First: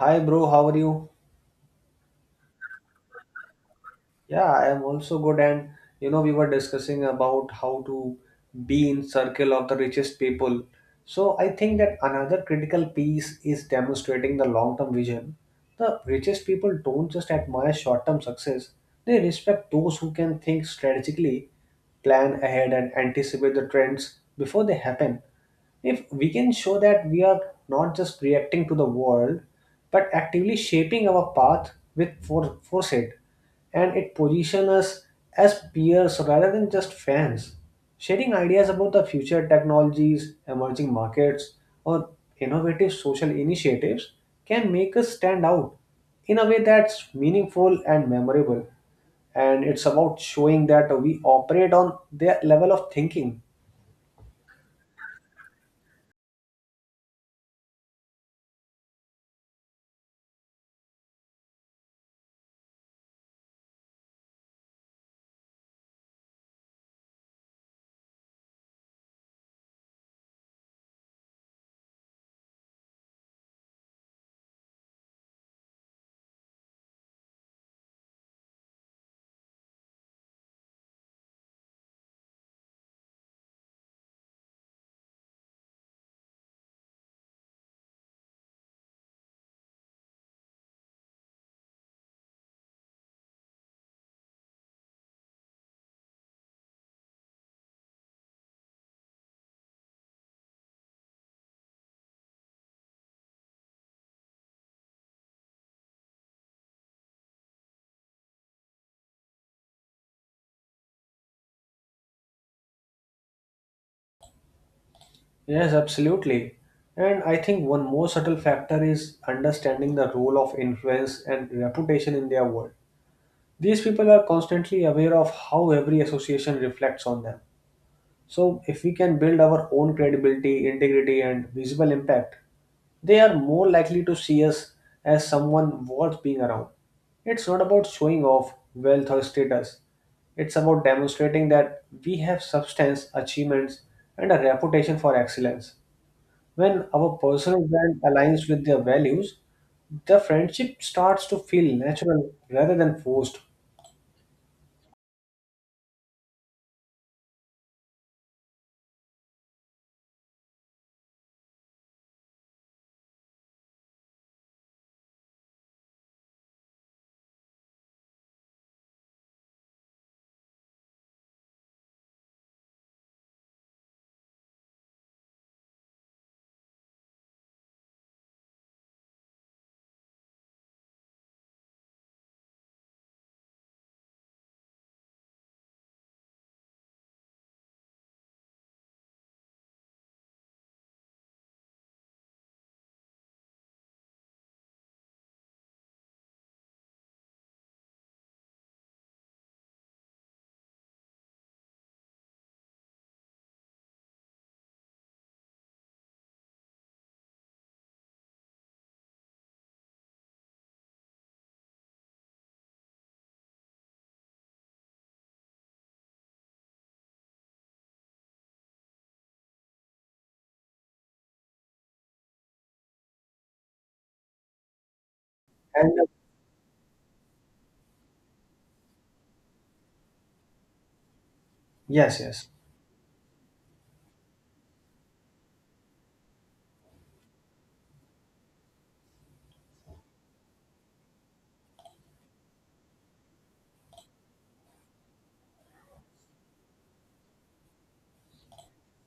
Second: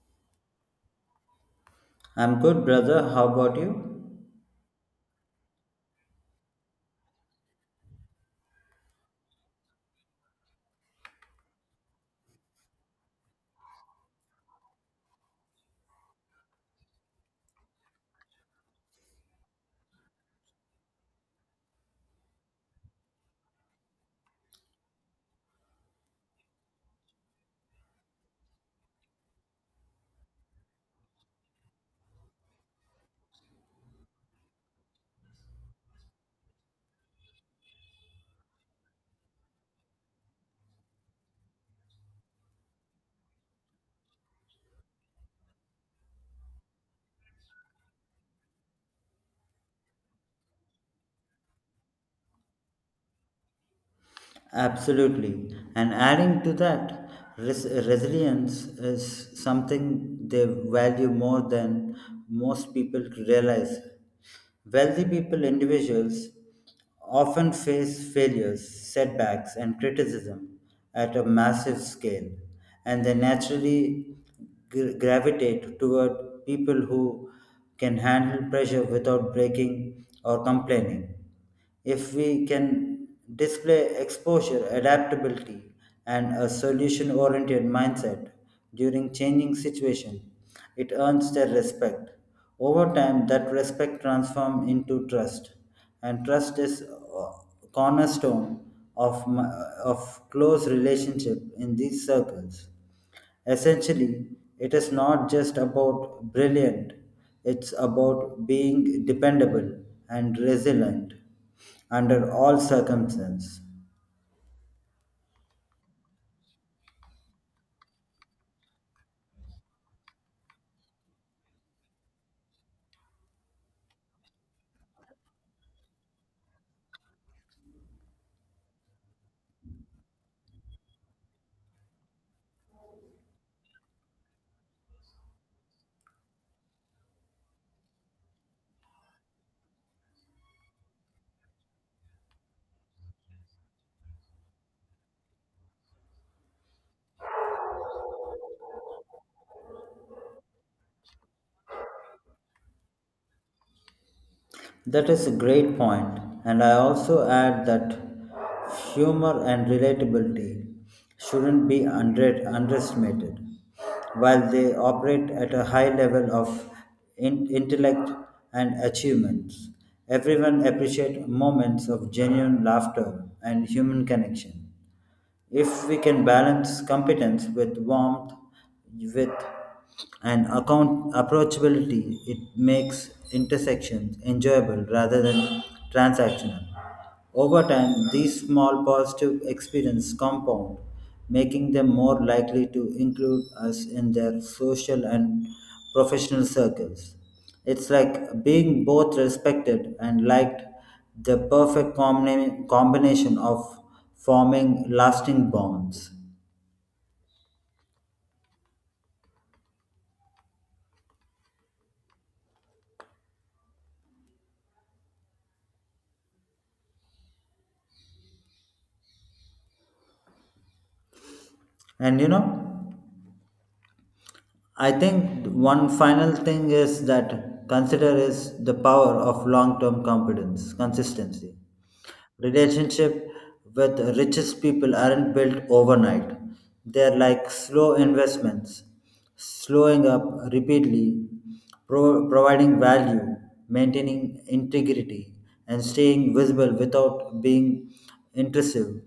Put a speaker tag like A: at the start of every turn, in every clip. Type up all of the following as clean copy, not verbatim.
A: Hi, bro. How are you?
B: I'm good, brother. How about you?
A: Yeah, I am also good. And you know, we were discussing about how to be in circle of the richest people. So I think that another critical piece is demonstrating the long-term vision. The richest people don't just admire short-term success; they respect those who can think strategically, plan ahead, and anticipate the trends before they happen. If we can show that we are not just reacting to the world, but actively shaping our path with foresight, and it position us as peers rather than just fans, sharing ideas about the future technologies, emerging markets, or innovative social initiatives can make us stand out in a way that's meaningful and memorable, and it's about showing that we operate on their level of thinking.
B: Absolutely. And adding to that, resilience is something they value more than most people realize. Wealthy people, individuals, often face failures, setbacks, and criticism at a massive scale, and they naturally gravitate toward people who can handle pressure without breaking or complaining. If we can display exposure, adaptability, and a solution oriented mindset during changing situations, it earns their respect. Over time, that respect transforms into trust, and trust is a cornerstone of, my, of close relationship in these circles. Essentially, it is not just about brilliant, it's about being dependable and resilient under all circumstances.
A: Yes, absolutely. And I think one more subtle factor is understanding the role of influence and reputation in their world. These people are constantly aware of how every association reflects on them. So, if we can build our own credibility, integrity, and visible impact, they are more likely to see us as someone worth being around. It's not about showing off wealth or status, it's about demonstrating that we have substance, achievements, and a reputation for excellence. When our personal brand aligns with their values, the friendship starts to feel natural rather than forced.
B: That is a great point, and I also add that humor and relatability shouldn't be underestimated. While they operate at a high level of intellect and achievements, everyone appreciates moments of genuine laughter and human connection. If we can balance competence with warmth, with an account approachability, it makes intersections enjoyable rather than transactional. Over time, these small positive experiences compound, making them more likely to include us in their social and professional circles. It's like being both respected and liked the perfect combination of forming lasting bonds. And you know, I think one
A: And
B: final thing is that consider is the power of long-term competence, consistency.
A: Yes, yes,
B: Relationship with richest people aren't built overnight. They're like slow investments, slowing up repeatedly, providing value, maintaining integrity, and staying visible without being intrusive.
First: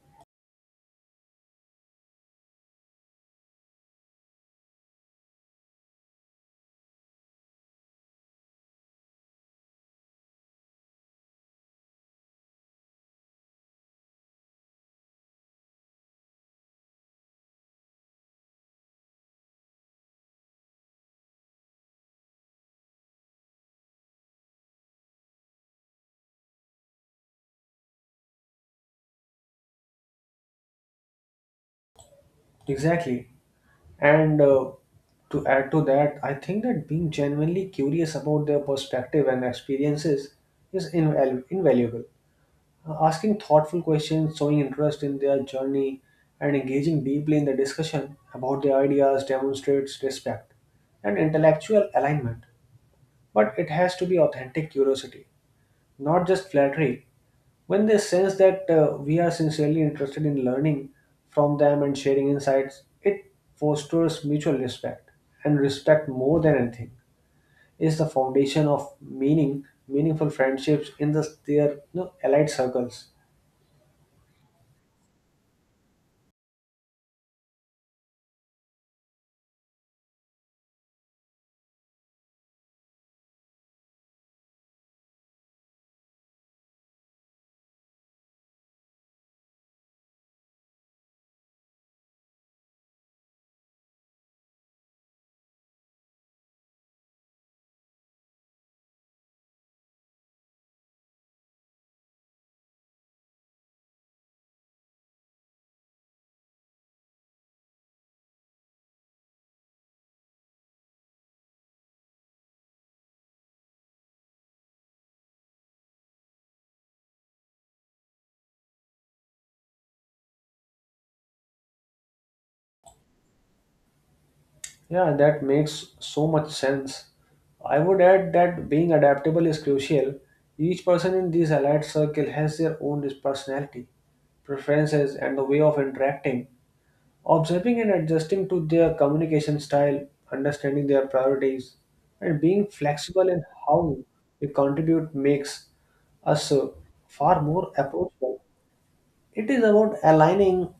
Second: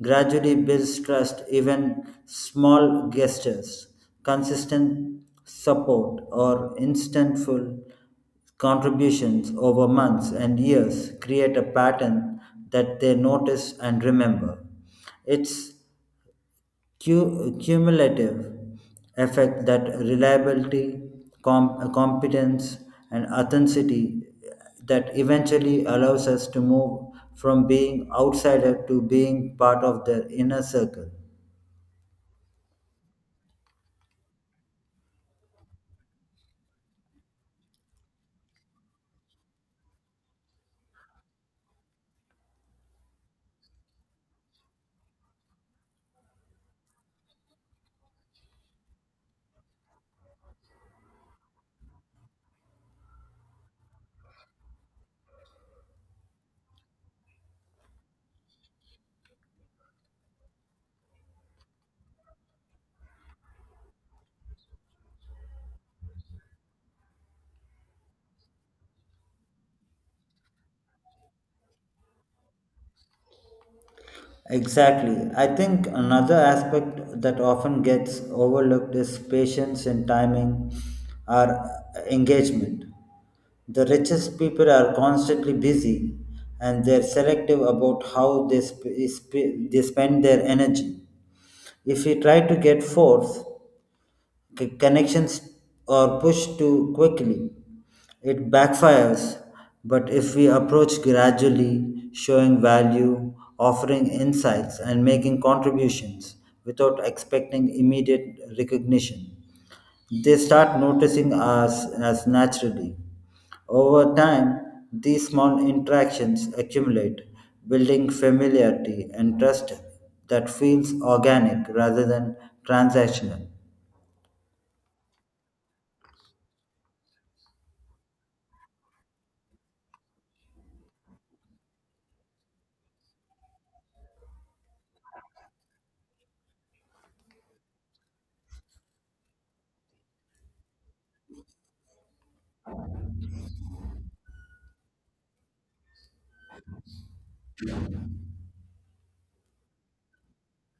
B: Gradually builds trust, even small gestures, consistent support, or instantful contributions over months and years create a pattern that they notice and remember. It's cumulative effect that reliability, competence, and authenticity that eventually allows us to move from being outsider to being part of their inner circle.
A: exactly. And to add to that, I think that being genuinely curious about their perspective and experiences is invaluable. Asking thoughtful questions, showing interest in their journey, and engaging deeply in the discussion about their ideas demonstrates respect and intellectual alignment. But it has to be authentic curiosity, not just flattery. When they sense that we are sincerely interested in learning from them and sharing insights, it fosters mutual respect. And respect, more than anything, is the foundation of meaningful friendships in the, their you know, allied circles.
B: Exactly. I think another aspect that often gets overlooked is patience and timing or engagement. The richest people are constantly busy and they're selective about how they, they spend their energy. If we try to get force, connections or push too quickly, it backfires. But if we approach gradually, showing value, offering insights, and making contributions without expecting immediate recognition, they start noticing us as naturally. Over time, these small interactions accumulate, building familiarity and trust that feels organic rather than transactional.
A: Yeah, that makes so much sense. I would add that being adaptable is crucial. Each person in this allied circle has their own personality, preferences, and the way of interacting. Observing and adjusting to their communication style, understanding their priorities, and being flexible in how we contribute makes us far more approachable. It is about aligning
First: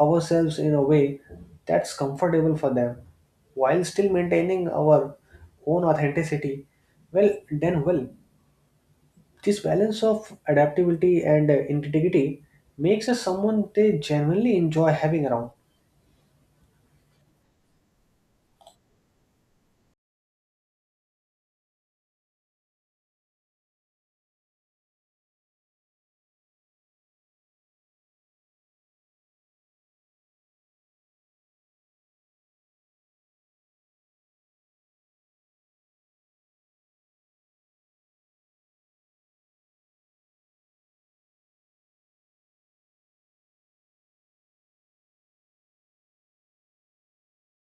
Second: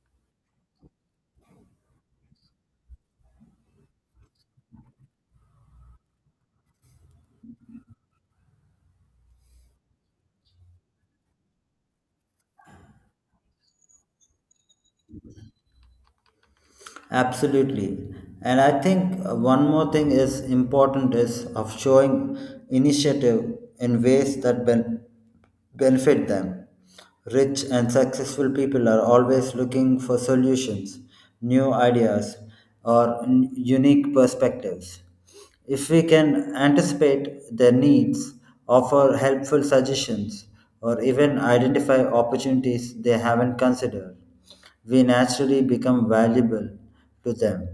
A: ourselves in a way that's comfortable for them while still maintaining our own authenticity. Well, then, well, this balance of adaptability and integrity makes us someone they genuinely enjoy having around.
B: Absolutely. And I think one more thing is important is of showing initiative in ways that benefit them. Rich and successful people are always looking for solutions, new ideas, or unique perspectives. If we can anticipate their needs, offer helpful suggestions, or even identify opportunities they haven't considered, we naturally become valuable to them.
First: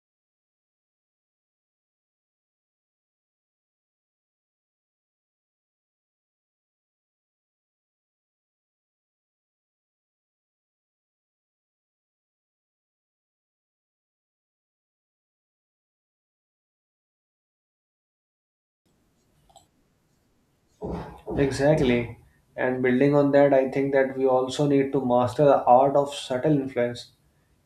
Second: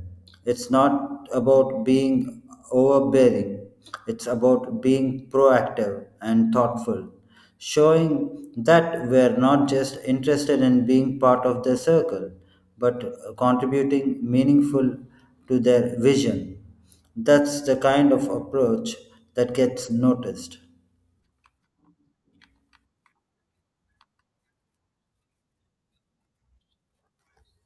B: It's not about being overbearing, it's about being proactive and thoughtful, showing that we're not just interested in being part of their circle, but contributing meaningful to their vision. That's the kind of approach that gets noticed.
A: Exactly. And building on that, I think that we also need to master the art of subtle influence.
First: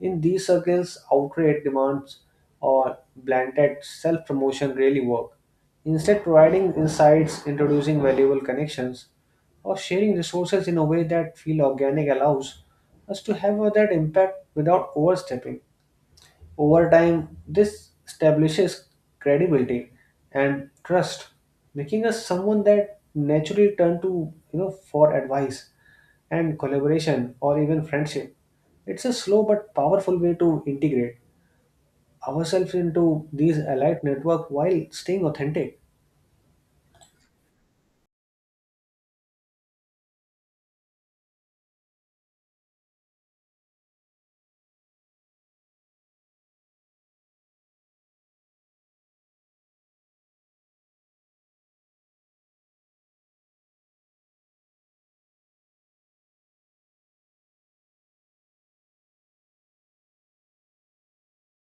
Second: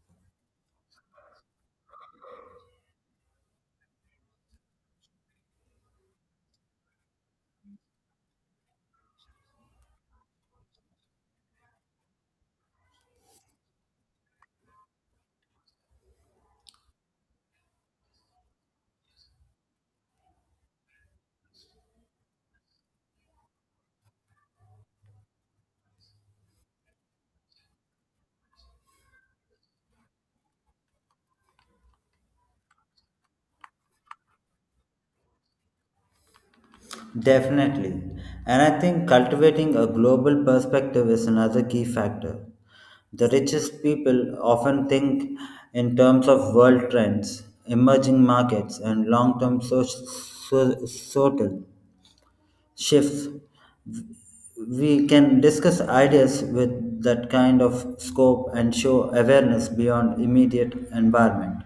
A: In these circles, outright demands or blanket self promotion really work. Instead, providing insights, introducing valuable connections, or sharing resources in a way that feel organic allows us to have that impact without overstepping. Over time, this establishes credibility and trust, making us someone that naturally turn to you know for advice and collaboration or even friendship. It's a slow but powerful way to integrate ourselves into these allied network while staying authentic.
B: Definitely. And I think cultivating a global perspective is another key factor. The richest people often think in terms of world trends, emerging markets, and long term social shifts. We can discuss ideas with that kind of scope and show awareness beyond immediate environment.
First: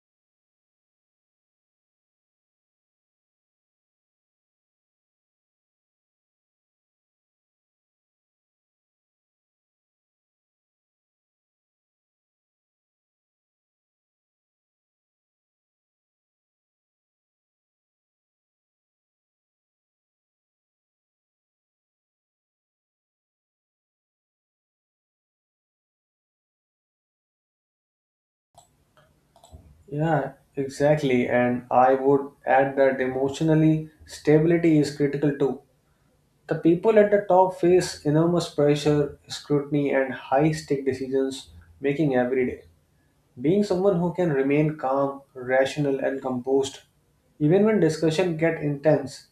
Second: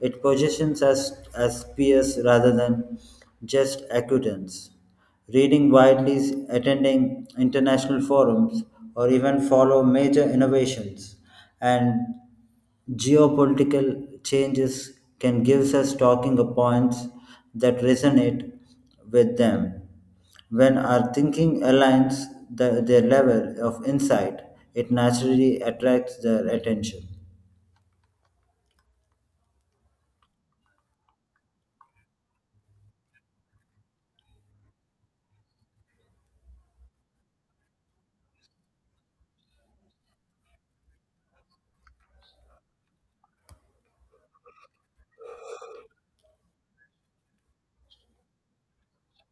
B: It positions us as peers rather than just acquaintance. Reading widely, attending international forums, or even follow major innovations and geopolitical changes can give us talking points that resonate with them. When our thinking aligns the, their level of insight, it naturally attracts their attention.
A: Yeah, exactly. And I would add that emotionally stability is critical too. The people at the top face enormous pressure, scrutiny, and high stake decisions making every day. Being someone who can remain calm, rational, and composed, even when discussion get intense,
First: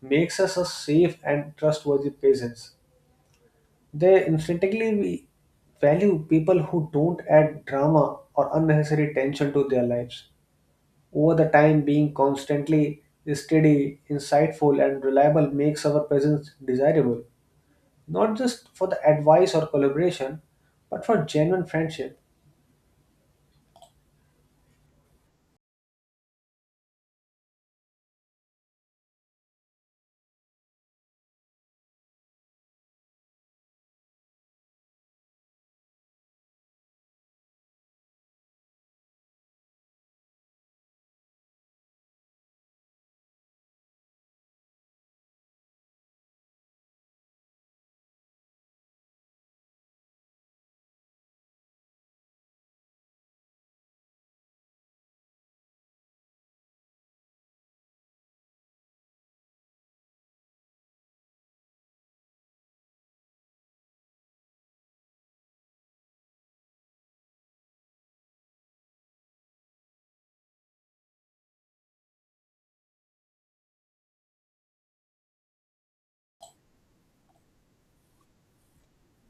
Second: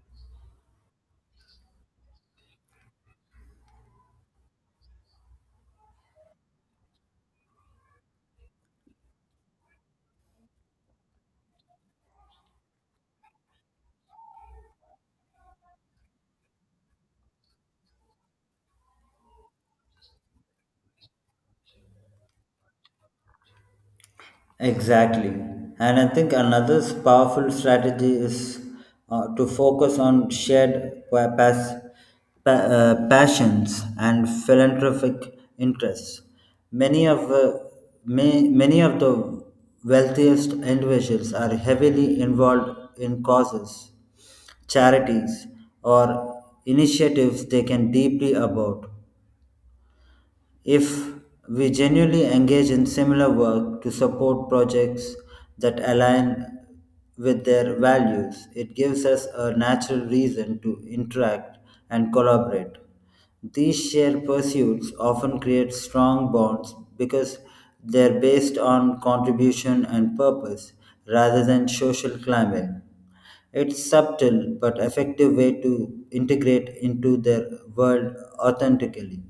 A: makes us a safe and trustworthy presence. They instinctively we value people who don't add drama or unnecessary tension to their lives. Over the time, being constantly steady, insightful, and reliable makes our presence desirable not just for the advice or collaboration, but for genuine friendship.
B: Exactly. And I think another powerful strategy is to focus on shared passions and philanthropic interests. Many of many of the wealthiest individuals are heavily involved in causes charities or initiatives they can deeply about if we genuinely engage in similar work to support projects that align with their values, it gives us a natural reason to interact and collaborate. These shared pursuits often create strong bonds because they're based on contribution and purpose rather than social climbing. It's subtle but effective way to integrate into their world authentically.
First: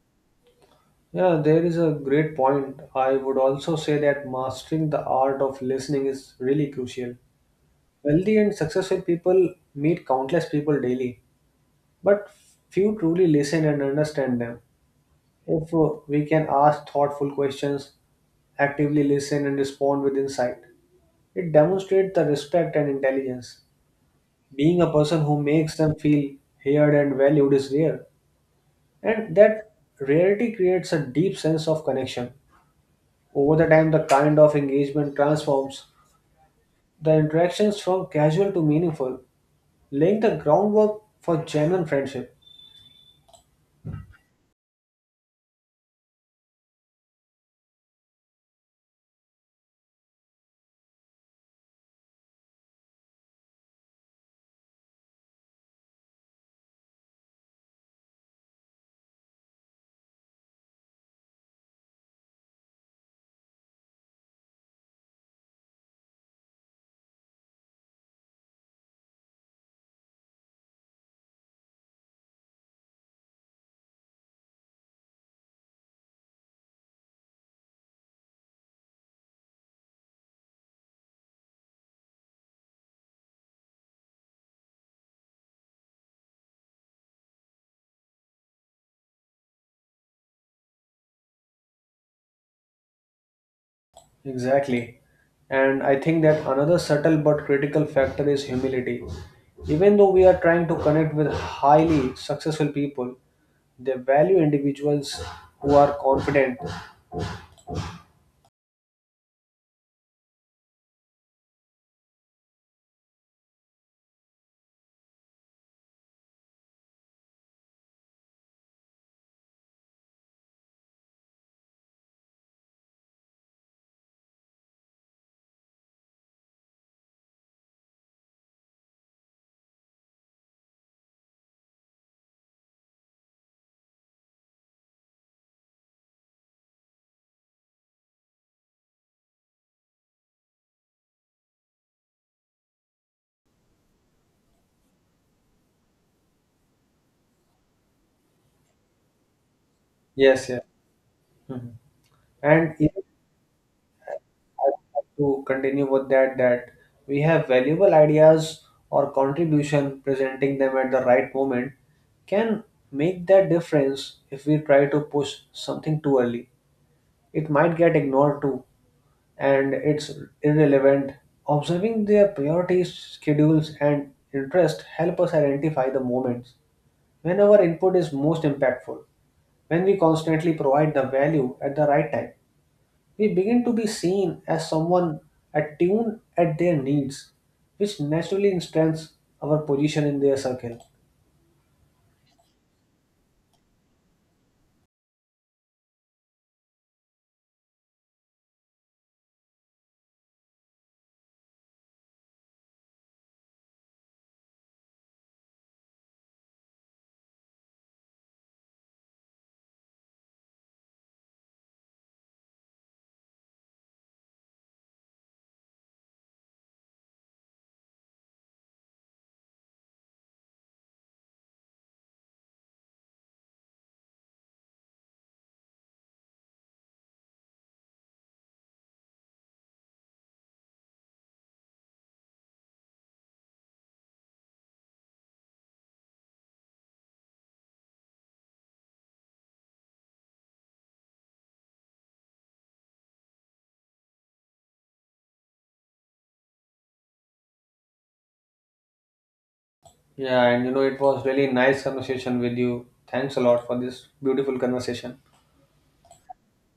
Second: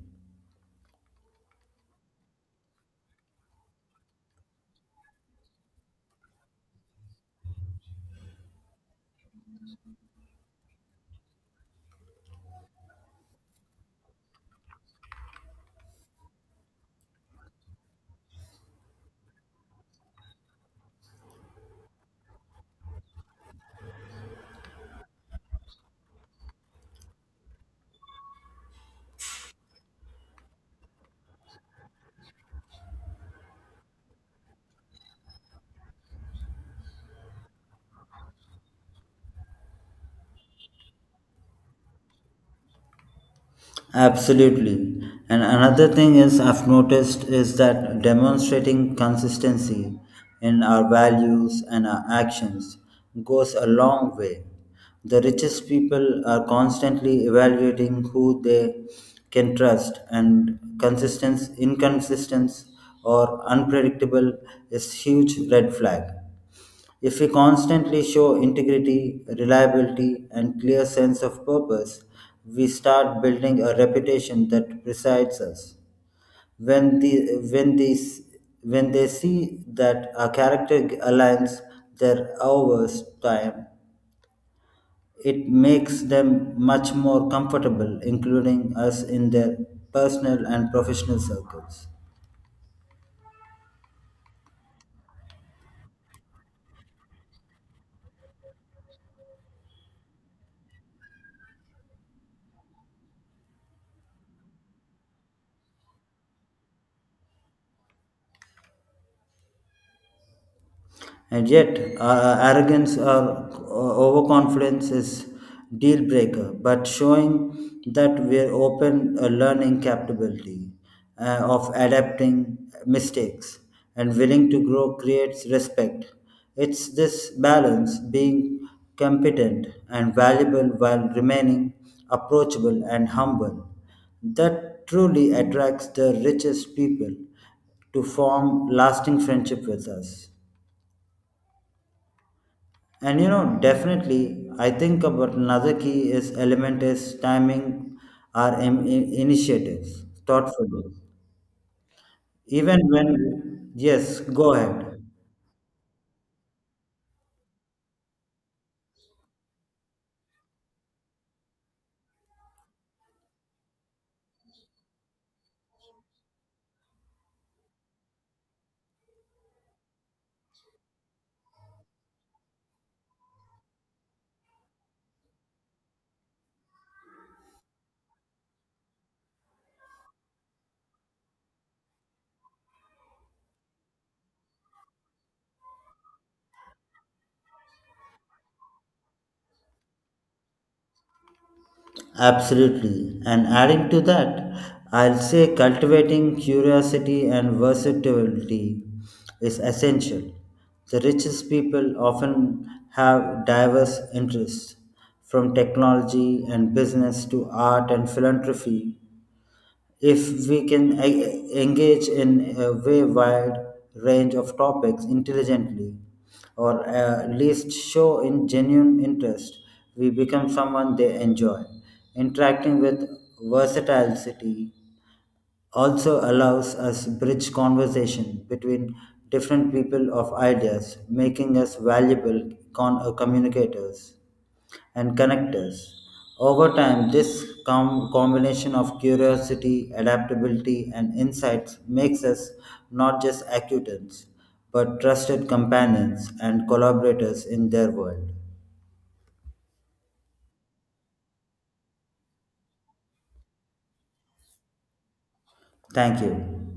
A: Yeah, there is a great point. I would also say that mastering the art of listening is really crucial. Wealthy and successful people meet countless people daily, but few truly listen and understand them. If we can ask thoughtful questions, actively listen, and respond with insight, it demonstrates the respect and intelligence. Being a person who makes them feel heard and valued is rare, and that rarity creates a deep sense of connection. Over the time, the kind of engagement transforms the interactions from casual to meaningful, laying the groundwork for genuine friendship.
B: Absolutely. And another thing is I've noticed is that demonstrating consistency in our values and our actions goes a long way. The richest people are constantly evaluating who they can trust and consistence inconsistence or unpredictable is huge red flag. If we constantly show integrity, reliability, and clear sense of purpose, we start building a reputation that precedes us. When the when these when they see that our character aligns their hours time, it makes them much more comfortable, including us in their personal and professional circles.
A: Exactly. And I think that another subtle but critical factor is humility. Even though we are trying to connect with highly successful people, they value individuals who are confident.
B: And yet, arrogance or overconfidence is deal breaker, but showing that we're open learning capability of adapting mistakes and willing to grow creates respect. It's this balance being competent and valuable while remaining approachable and humble that truly attracts the richest people to form lasting friendship with us. And you know definitely I think about another key is element is timing our initiatives
A: Yes, yeah.
B: thoughtfully
A: Mhm. And
B: even
A: even,
B: when yes go
A: I
B: ahead.
A: would like to continue with that we have valuable ideas or contribution, presenting them at the right moment can make that difference. If we try to push something too early, it might get ignored too, and it's irrelevant. Observing their priorities, schedules, and interest help us identify the moments when our input is most impactful. When we constantly provide the value at the right time, we begin to be seen as someone attuned at their needs, which naturally strengthens our position in their circle.
B: Absolutely. And adding to that, I'll say cultivating curiosity and versatility is essential. The richest people often have diverse interests from technology and business to art and philanthropy. If we can engage in a way wide range of topics intelligently, or at least show in genuine interest, we become someone they enjoy. Interacting with versatility also allows us bridge conversation between different people of ideas, making us valuable communicators and connectors. Over time, this combination of curiosity, adaptability, and insights makes us not just acquaintance, but trusted companions and collaborators in their world.
A: Yeah, and you know, it was really nice conversation with you. Thanks a lot for this beautiful conversation.
B: Thank you.